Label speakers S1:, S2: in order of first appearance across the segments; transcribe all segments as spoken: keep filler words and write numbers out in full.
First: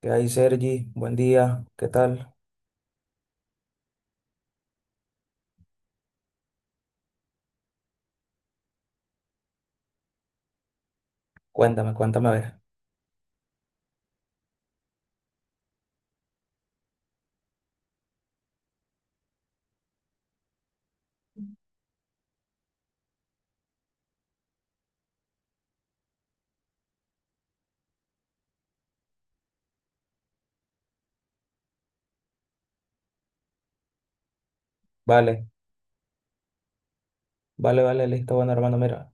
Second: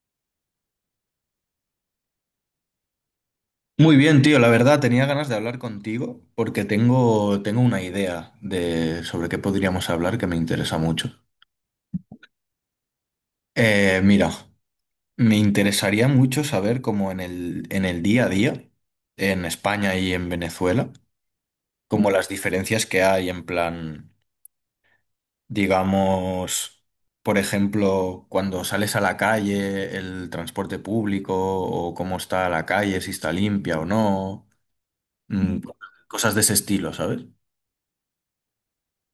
S1: ¿Qué hay, Sergi? Buen día. ¿Qué tal?
S2: Muy bien, tío, la verdad tenía ganas de hablar contigo porque tengo, tengo una idea de sobre qué podríamos hablar que me interesa mucho.
S1: Cuéntame, cuéntame a ver.
S2: Eh, mira, me interesaría mucho saber cómo en el, en el día a día, en España y en Venezuela, como las diferencias que hay en plan, digamos, por ejemplo, cuando sales a la calle, el transporte público o cómo está la calle, si está limpia o no,
S1: Vale,
S2: mm, cosas de ese estilo, ¿sabes?
S1: vale, vale, listo. Bueno, hermano, mira.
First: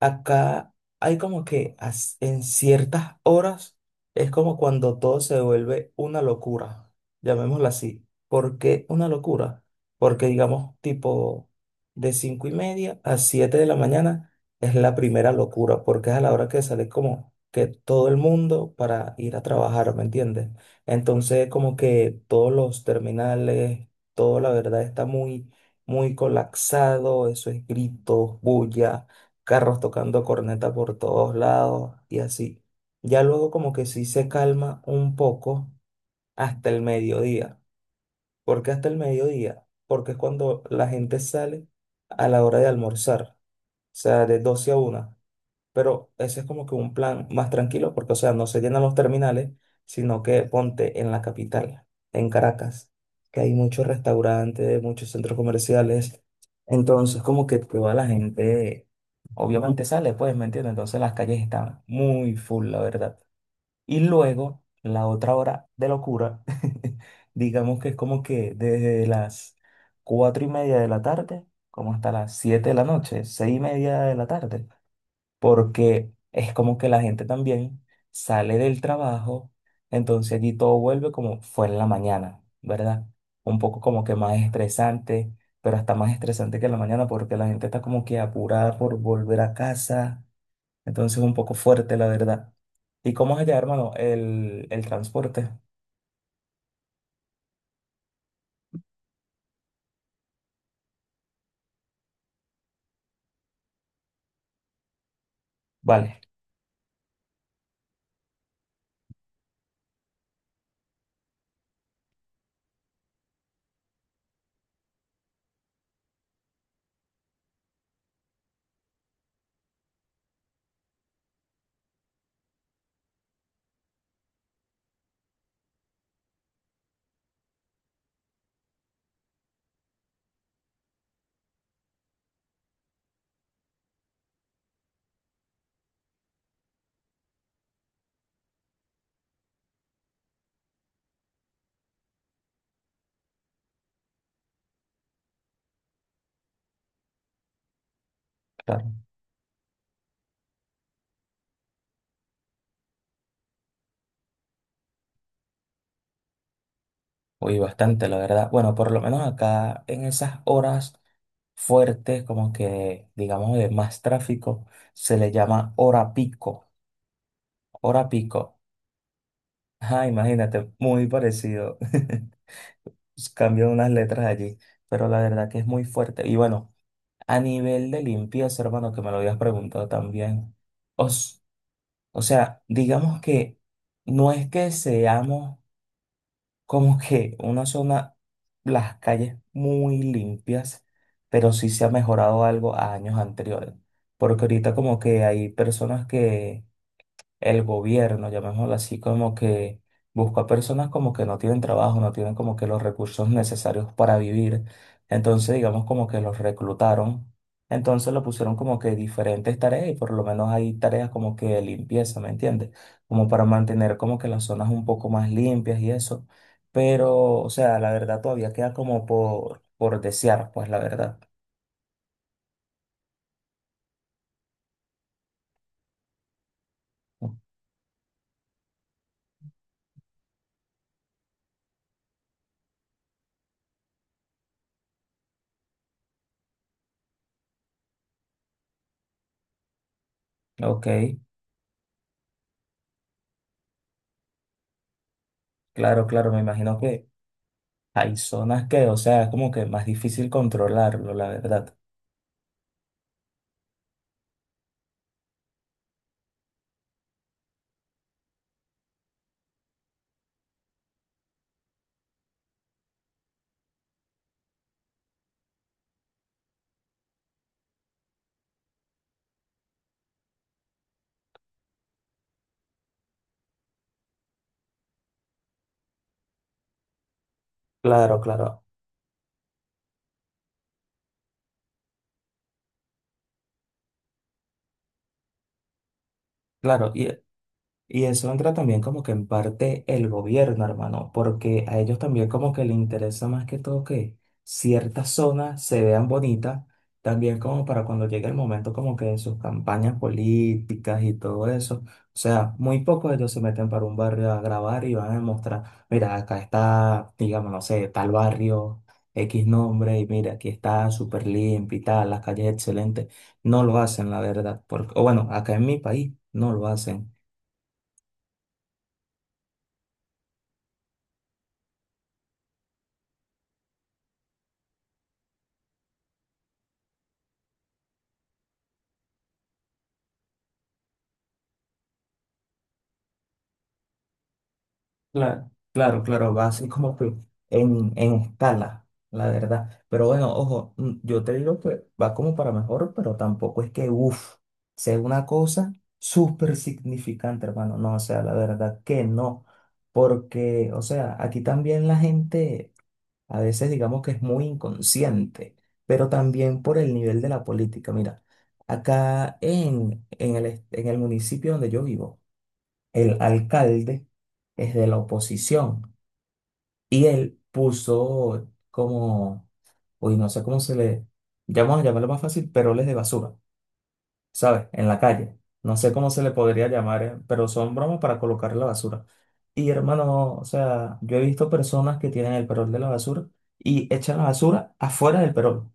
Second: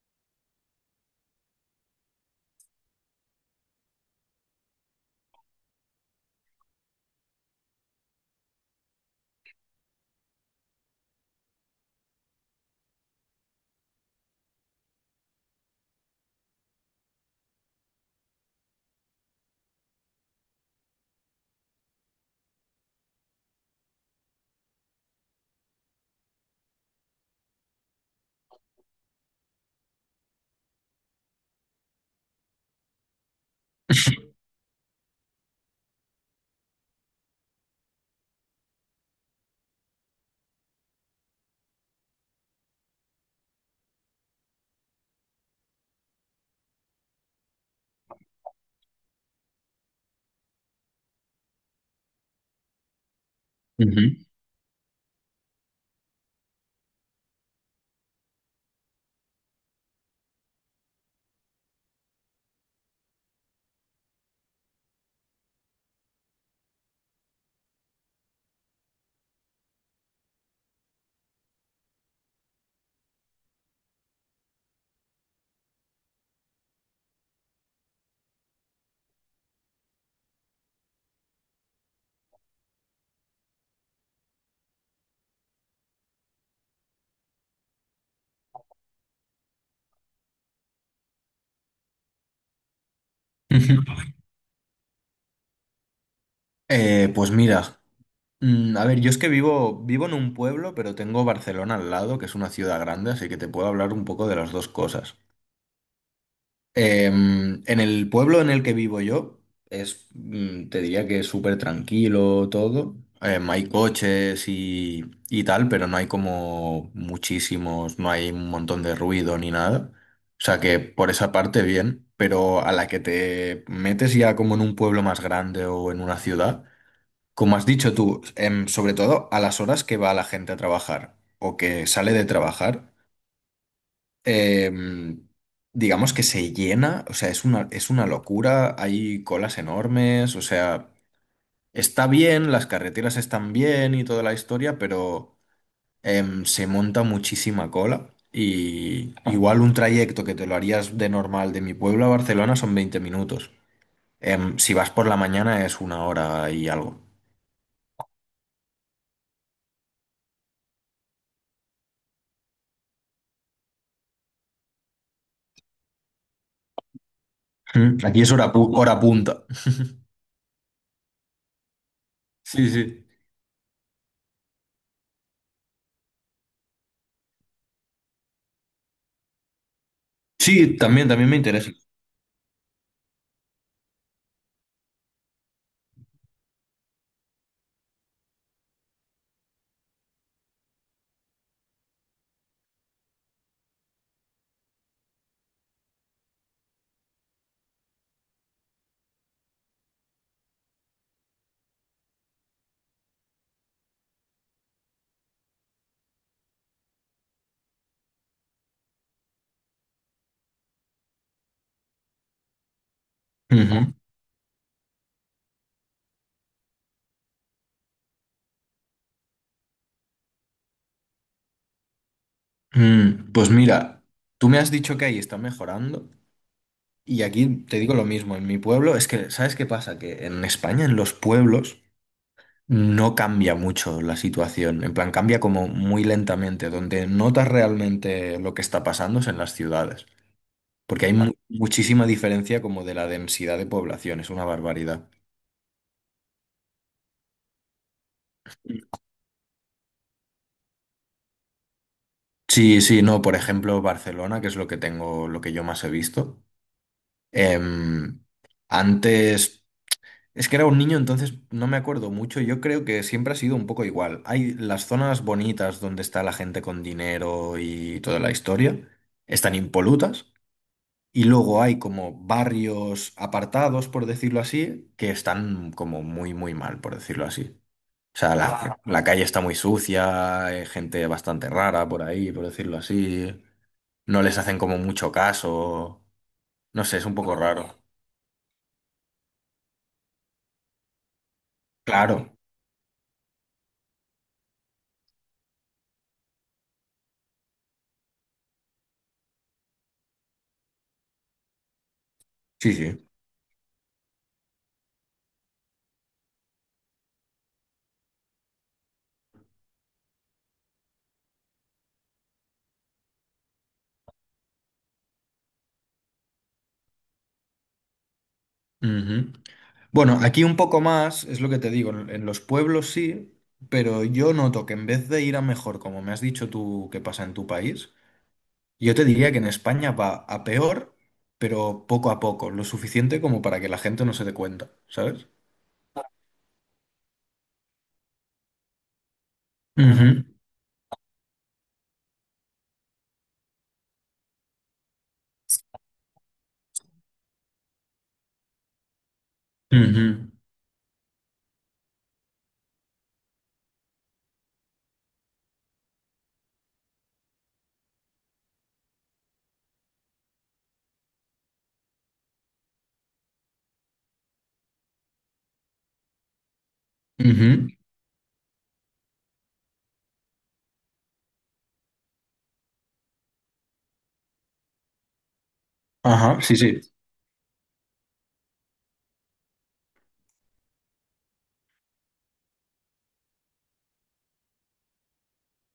S1: Acá hay como que as- en ciertas horas es como cuando todo se vuelve una locura, llamémoslo así. ¿Por qué una locura? Porque digamos tipo de cinco y media a siete de la mañana es la primera locura, porque es a la hora que sale como que todo el mundo para ir a trabajar, ¿me entiendes? Entonces como que todos los terminales, todo la verdad está muy, muy colapsado, eso es gritos, bulla, carros tocando corneta por todos lados y así. Ya luego como que sí se calma un poco hasta el mediodía. ¿Por qué hasta el mediodía? Porque es cuando la gente sale a la hora de almorzar, o sea, de doce a una, pero ese es como que un plan más tranquilo, porque, o sea, no se llenan los terminales, sino que ponte en la capital, en Caracas, que hay muchos
S2: Ujú.
S1: restaurantes, muchos centros comerciales. Entonces, como que toda la gente obviamente sale, pues, ¿me entiendes? Entonces las calles están muy full, la verdad. Y luego, la otra hora de locura, digamos que es como que desde las cuatro y media de la tarde, como hasta las siete de la noche, seis y media de la tarde, porque es como que la gente también sale del trabajo, entonces allí todo vuelve como fue en la mañana, ¿verdad? Un poco como que más estresante, pero hasta más estresante que en la mañana porque la gente está como que apurada por volver a casa, entonces un poco fuerte, la verdad. ¿Y cómo es allá,
S2: Ujú.
S1: hermano, el, el transporte?
S2: Eh, pues mira, mm, a ver, yo es que vivo, vivo en un pueblo, pero tengo Barcelona al lado, que es una ciudad grande, así que te puedo hablar un poco de las dos cosas.
S1: Vale,
S2: Em, en el pueblo en el que vivo yo, es, mm, te diría que es súper tranquilo todo. Em, hay coches y, y tal, pero no hay como muchísimos, no hay un montón de ruido ni nada. O sea que por esa parte bien, pero a la que te metes ya como en un pueblo más grande o en una ciudad. Como has dicho tú, em, sobre todo a las horas que va la gente a trabajar o que sale de trabajar, em, digamos que se llena, o sea, es una, es una locura, hay colas enormes, o sea, está bien, las carreteras están bien y toda la historia, pero em, se monta muchísima cola
S1: claro.
S2: y igual un trayecto que te lo harías de normal de mi pueblo a Barcelona son veinte minutos. Em, si vas por la mañana es una hora y algo.
S1: Uy, bastante, la verdad. Bueno, por lo menos acá en esas horas fuertes, como que digamos de más tráfico, se le llama hora pico.
S2: Mm,
S1: Hora
S2: Aquí es hora,
S1: pico.
S2: pu- hora punta.
S1: Ajá, imagínate, muy parecido.
S2: Sí, sí.
S1: Cambian unas letras allí, pero la verdad que es muy fuerte. Y bueno, a nivel de limpieza, hermano, que me lo habías preguntado también.
S2: Sí, también, también me
S1: Os,
S2: interesa.
S1: o sea, digamos que no es que seamos como que una zona, las calles muy limpias, pero sí se ha mejorado algo a años anteriores. Porque ahorita como que hay personas que el gobierno, llamémoslo así, como que busca personas como que no tienen trabajo, no tienen como que los recursos necesarios para vivir. Entonces, digamos como que los reclutaron. Entonces lo pusieron como que diferentes tareas y por lo menos hay tareas como que de limpieza, ¿me entiendes? Como para
S2: Ujú.
S1: mantener como que las zonas un poco más limpias y eso. Pero, o sea, la verdad todavía queda como por, por desear, pues, la verdad.
S2: Mm, pues mira, tú me has dicho que ahí está mejorando y aquí te digo lo mismo. En mi pueblo, es que, ¿sabes qué pasa? Que en España, en los pueblos, no cambia mucho la situación. En plan, cambia como muy lentamente. Donde notas realmente lo que está pasando es en las ciudades.
S1: Ok,
S2: Porque hay mu- vale, muchísima diferencia como de la densidad de población, es una barbaridad.
S1: claro, claro, me imagino que hay zonas que, o sea, es como que más difícil controlarlo, la verdad.
S2: Sí, sí, no, por ejemplo, Barcelona, que es lo que tengo, lo que yo más he visto. Em, antes, es que era un niño, entonces no me acuerdo mucho. Yo creo que siempre ha sido un poco igual. Hay las zonas bonitas donde está la gente con dinero y toda la historia, están impolutas. Y luego hay como barrios apartados, por decirlo así, que están como muy, muy mal, por decirlo así. O
S1: Claro,
S2: sea, la,
S1: claro,
S2: claro, la calle está muy sucia, hay gente bastante rara por ahí, por decirlo así. No les hacen como mucho caso. No
S1: claro.
S2: sé, es
S1: Y
S2: un poco raro.
S1: Y eso entra también como que en parte el gobierno, hermano, porque a ellos también
S2: Claro,
S1: como que les interesa más que todo que ciertas zonas se vean bonitas, también como para cuando llegue el momento como que de sus campañas políticas y todo eso. O sea,
S2: sí,
S1: muy
S2: sí.
S1: pocos ellos se meten para un barrio a grabar y van a mostrar mira, acá está, digamos, no sé, tal barrio, X nombre, y mira, aquí está súper limpio y tal, las calles excelentes. No lo hacen, la verdad, porque, o bueno, acá en mi país no lo hacen.
S2: Ujú. Bueno, aquí un poco más, es lo que te digo, en en los pueblos sí, pero yo noto que en vez de ir a mejor, como me has dicho tú que pasa en tu país, yo te diría que en España va a peor, pero poco a poco, lo suficiente como para que la gente no se dé cuenta, ¿sabes?
S1: Claro, claro, claro, va así como que en, en escala, la verdad. Pero
S2: Ujú,
S1: bueno, ojo, mm, yo te digo que va como para mejor, pero tampoco es que, uff, sea una cosa súper significante, hermano. No, o sea, la verdad que no.
S2: ujú,
S1: Porque, o sea, aquí también la gente a veces digamos que es muy inconsciente, pero también por el nivel de la política. Mira, acá en, en el, est- en el municipio donde yo vivo, el alcalde es de la oposición y él
S2: ujú.
S1: puso como, uy, no sé cómo se le, ya vamos a llamarlo más fácil, peroles de basura, ¿sabes? En la calle. No sé cómo se le
S2: Ajá, sí,
S1: podría
S2: sí.
S1: llamar, eh, pero son bromas para colocar la basura. Y hermano, o sea, yo he visto personas que tienen el perol de la basura y echan la basura afuera del perol.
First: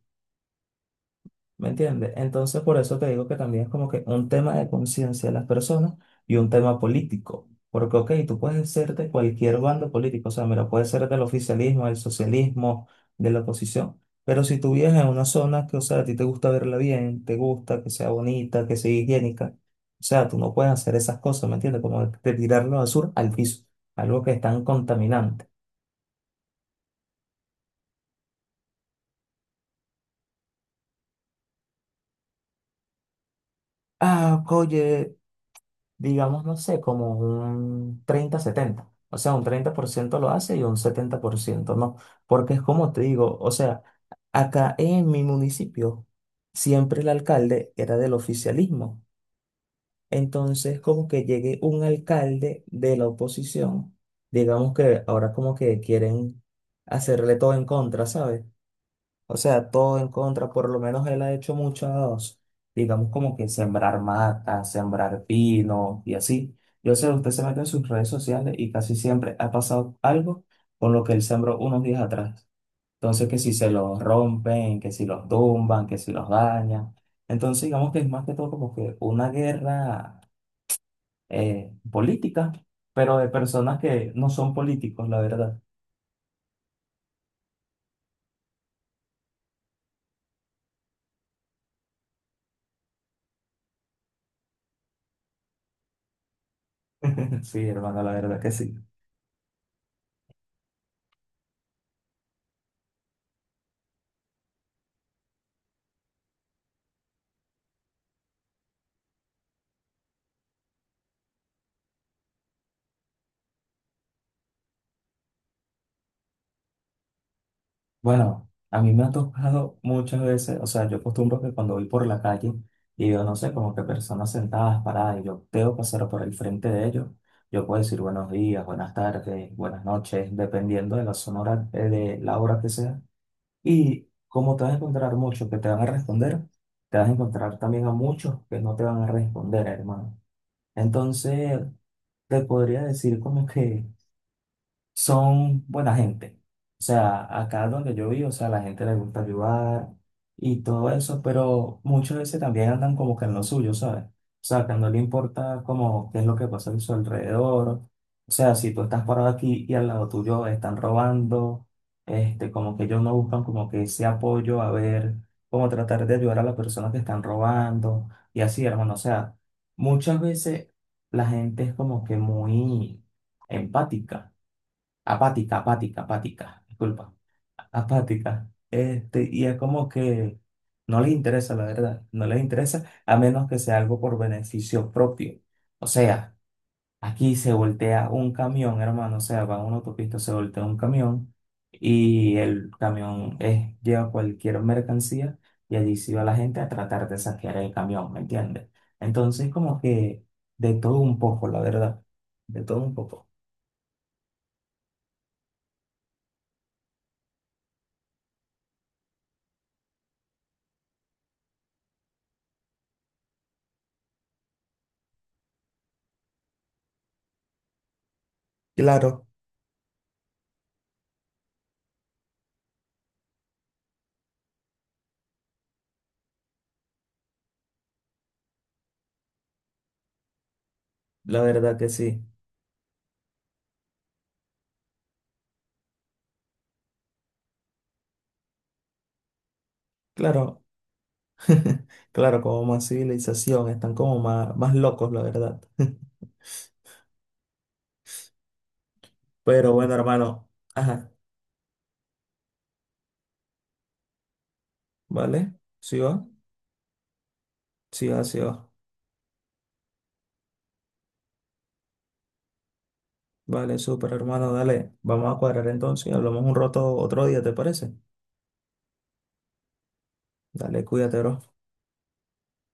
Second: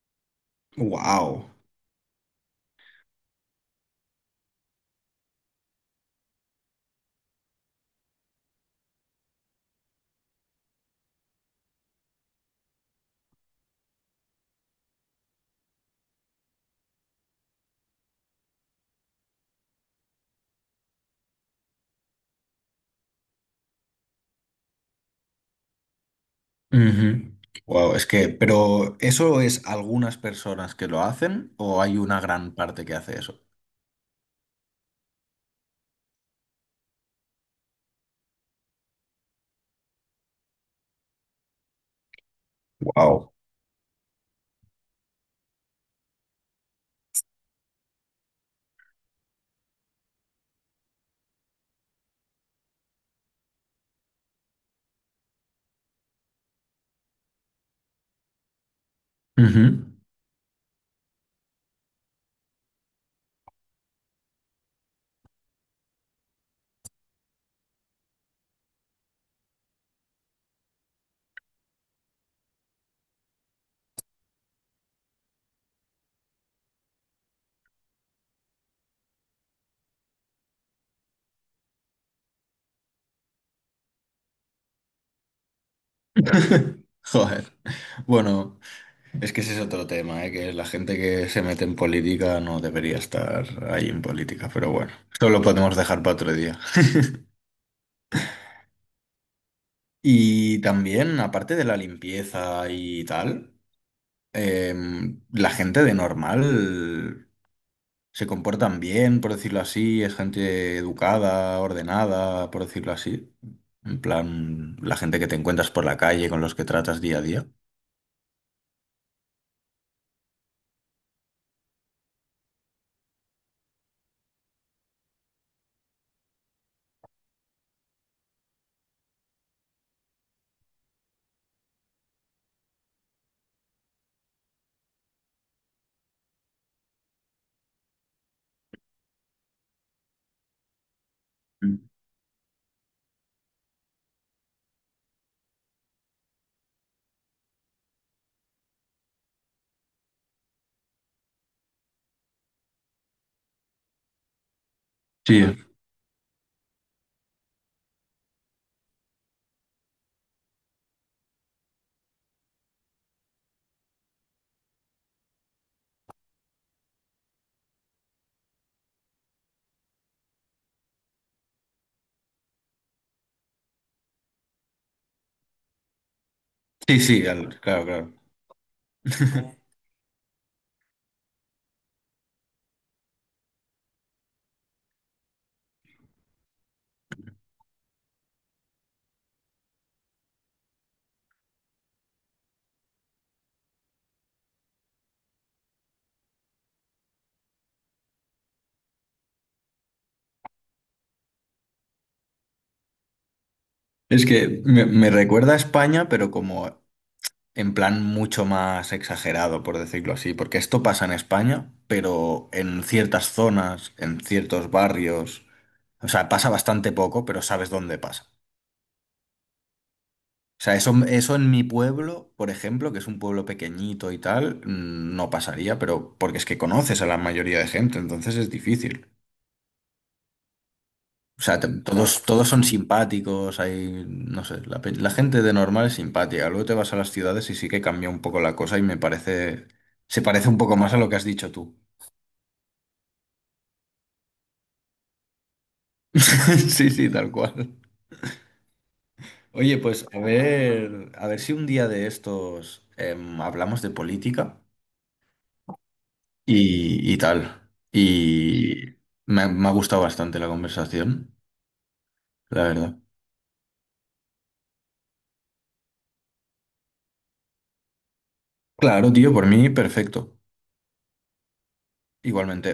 S2: Wow.
S1: ¿Me entiendes? Entonces, por eso te digo que también es como que un tema de conciencia de las personas y un tema político. Porque, ok, tú puedes ser de cualquier bando político, o sea, mira, puedes ser del oficialismo, del socialismo, de la oposición. Pero si tú vives en una zona que, o sea, a ti te gusta verla bien, te gusta que sea bonita, que sea higiénica, o sea, tú no puedes hacer esas cosas, ¿me entiendes? Como de tirar la basura al piso, algo que es tan contaminante.
S2: Wow, es que, pero ¿eso es algunas personas que lo hacen o hay una gran parte que hace eso?
S1: Ah, oye, digamos, no sé, como un treinta setenta. O sea, un treinta por ciento lo hace y un setenta por ciento no. Porque es como te
S2: Wow.
S1: digo, o sea, acá en mi municipio siempre el alcalde era del oficialismo. Entonces, como que llegue un alcalde de la oposición, digamos que ahora como que quieren hacerle todo en contra, ¿sabes? O sea, todo en contra, por lo menos él ha hecho muchos, digamos como que sembrar matas, sembrar pino y así. Yo sé, usted se mete en sus redes sociales y casi siempre ha pasado algo con lo que él sembró unos días atrás. Entonces, que si se los rompen, que si los tumban, que si los dañan. Entonces, digamos que es más que todo como que una guerra eh, política, pero de personas que no son políticos, la verdad.
S2: Joder. Bueno, es que ese es otro tema, ¿eh? Que la gente que se mete en política no debería estar ahí en política, pero bueno, eso lo podemos dejar para otro día.
S1: Sí, hermano, la verdad que sí.
S2: Y también, aparte de la limpieza y tal, em, la gente de normal se comportan bien, por decirlo así, es gente educada, ordenada, por decirlo así. En plan, la gente que te encuentras por la calle, con los que tratas día a día.
S1: Bueno, a mí me ha tocado muchas veces, o sea, yo acostumbro que cuando voy por la calle y veo, no sé, como que personas sentadas, paradas, y yo tengo que pasar por el frente de ellos, yo puedo decir buenos días, buenas tardes, buenas noches, dependiendo de la zona, hora- eh, de la hora que sea. Y como te vas a encontrar muchos que te van a responder, te vas a encontrar también a muchos que no te van a responder, hermano. Entonces,
S2: Mm.
S1: te podría decir como que son buena gente. O sea, acá donde yo vivo, o sea, la gente le gusta ayudar y todo eso, pero muchas veces también andan como que en lo suyo, ¿sabes? O sea, que no le
S2: Sí,
S1: importa como qué es lo que pasa a su alrededor. O sea, si tú estás parado aquí y al lado tuyo están robando, este, como que ellos no buscan como que ese apoyo a ver, como tratar de ayudar a las personas que están robando y así, hermano. O sea, muchas veces la gente es como que muy empática apática, apática, apática,
S2: sí,
S1: disculpa,
S2: sí, al- claro, claro.
S1: apática. Este, y es como que no les interesa, la verdad, no les interesa a menos que sea algo por beneficio propio. O sea, aquí se voltea un camión, hermano, o sea, va a una autopista, se voltea un camión y el camión eh, lleva cualquier mercancía y allí se va la gente a tratar de saquear el camión, ¿me entiendes? Entonces, como que de todo un poco, la verdad, de todo un poco.
S2: Es que me, me recuerda a España, pero como en plan mucho más exagerado, por decirlo así, porque esto pasa en España, pero en ciertas zonas, en ciertos barrios, o sea, pasa bastante poco, pero sabes dónde pasa.
S1: Claro,
S2: O sea, eso, eso en mi pueblo, por ejemplo, que es un pueblo pequeñito y tal, mm, no pasaría, pero porque es que conoces a la mayoría de gente, entonces es difícil.
S1: la
S2: O sea, te-
S1: verdad que
S2: todos,
S1: sí.
S2: todos son simpáticos, hay, no sé, la, pe- la gente de normal es simpática. Luego te vas a las ciudades y sí que cambia un poco la cosa y me parece, se parece un
S1: Claro,
S2: poco más a lo que has dicho tú.
S1: claro, como más civilización, están como más, más locos, la verdad.
S2: Sí, sí, tal cual.
S1: Pero
S2: Oye,
S1: bueno,
S2: pues a
S1: hermano, ajá,
S2: ver, a ver si un día de estos em, hablamos de política
S1: ¿vale? ¿Sí va?
S2: y, y tal.
S1: Sí va, sí va.
S2: Y me, ha- me ha gustado bastante la conversación, la verdad.
S1: Vale, súper, hermano, dale, vamos a cuadrar entonces y hablamos un rato otro día, ¿te parece?
S2: Claro, tío, por mí perfecto.
S1: Dale, cuídate, bro.
S2: Igualmente.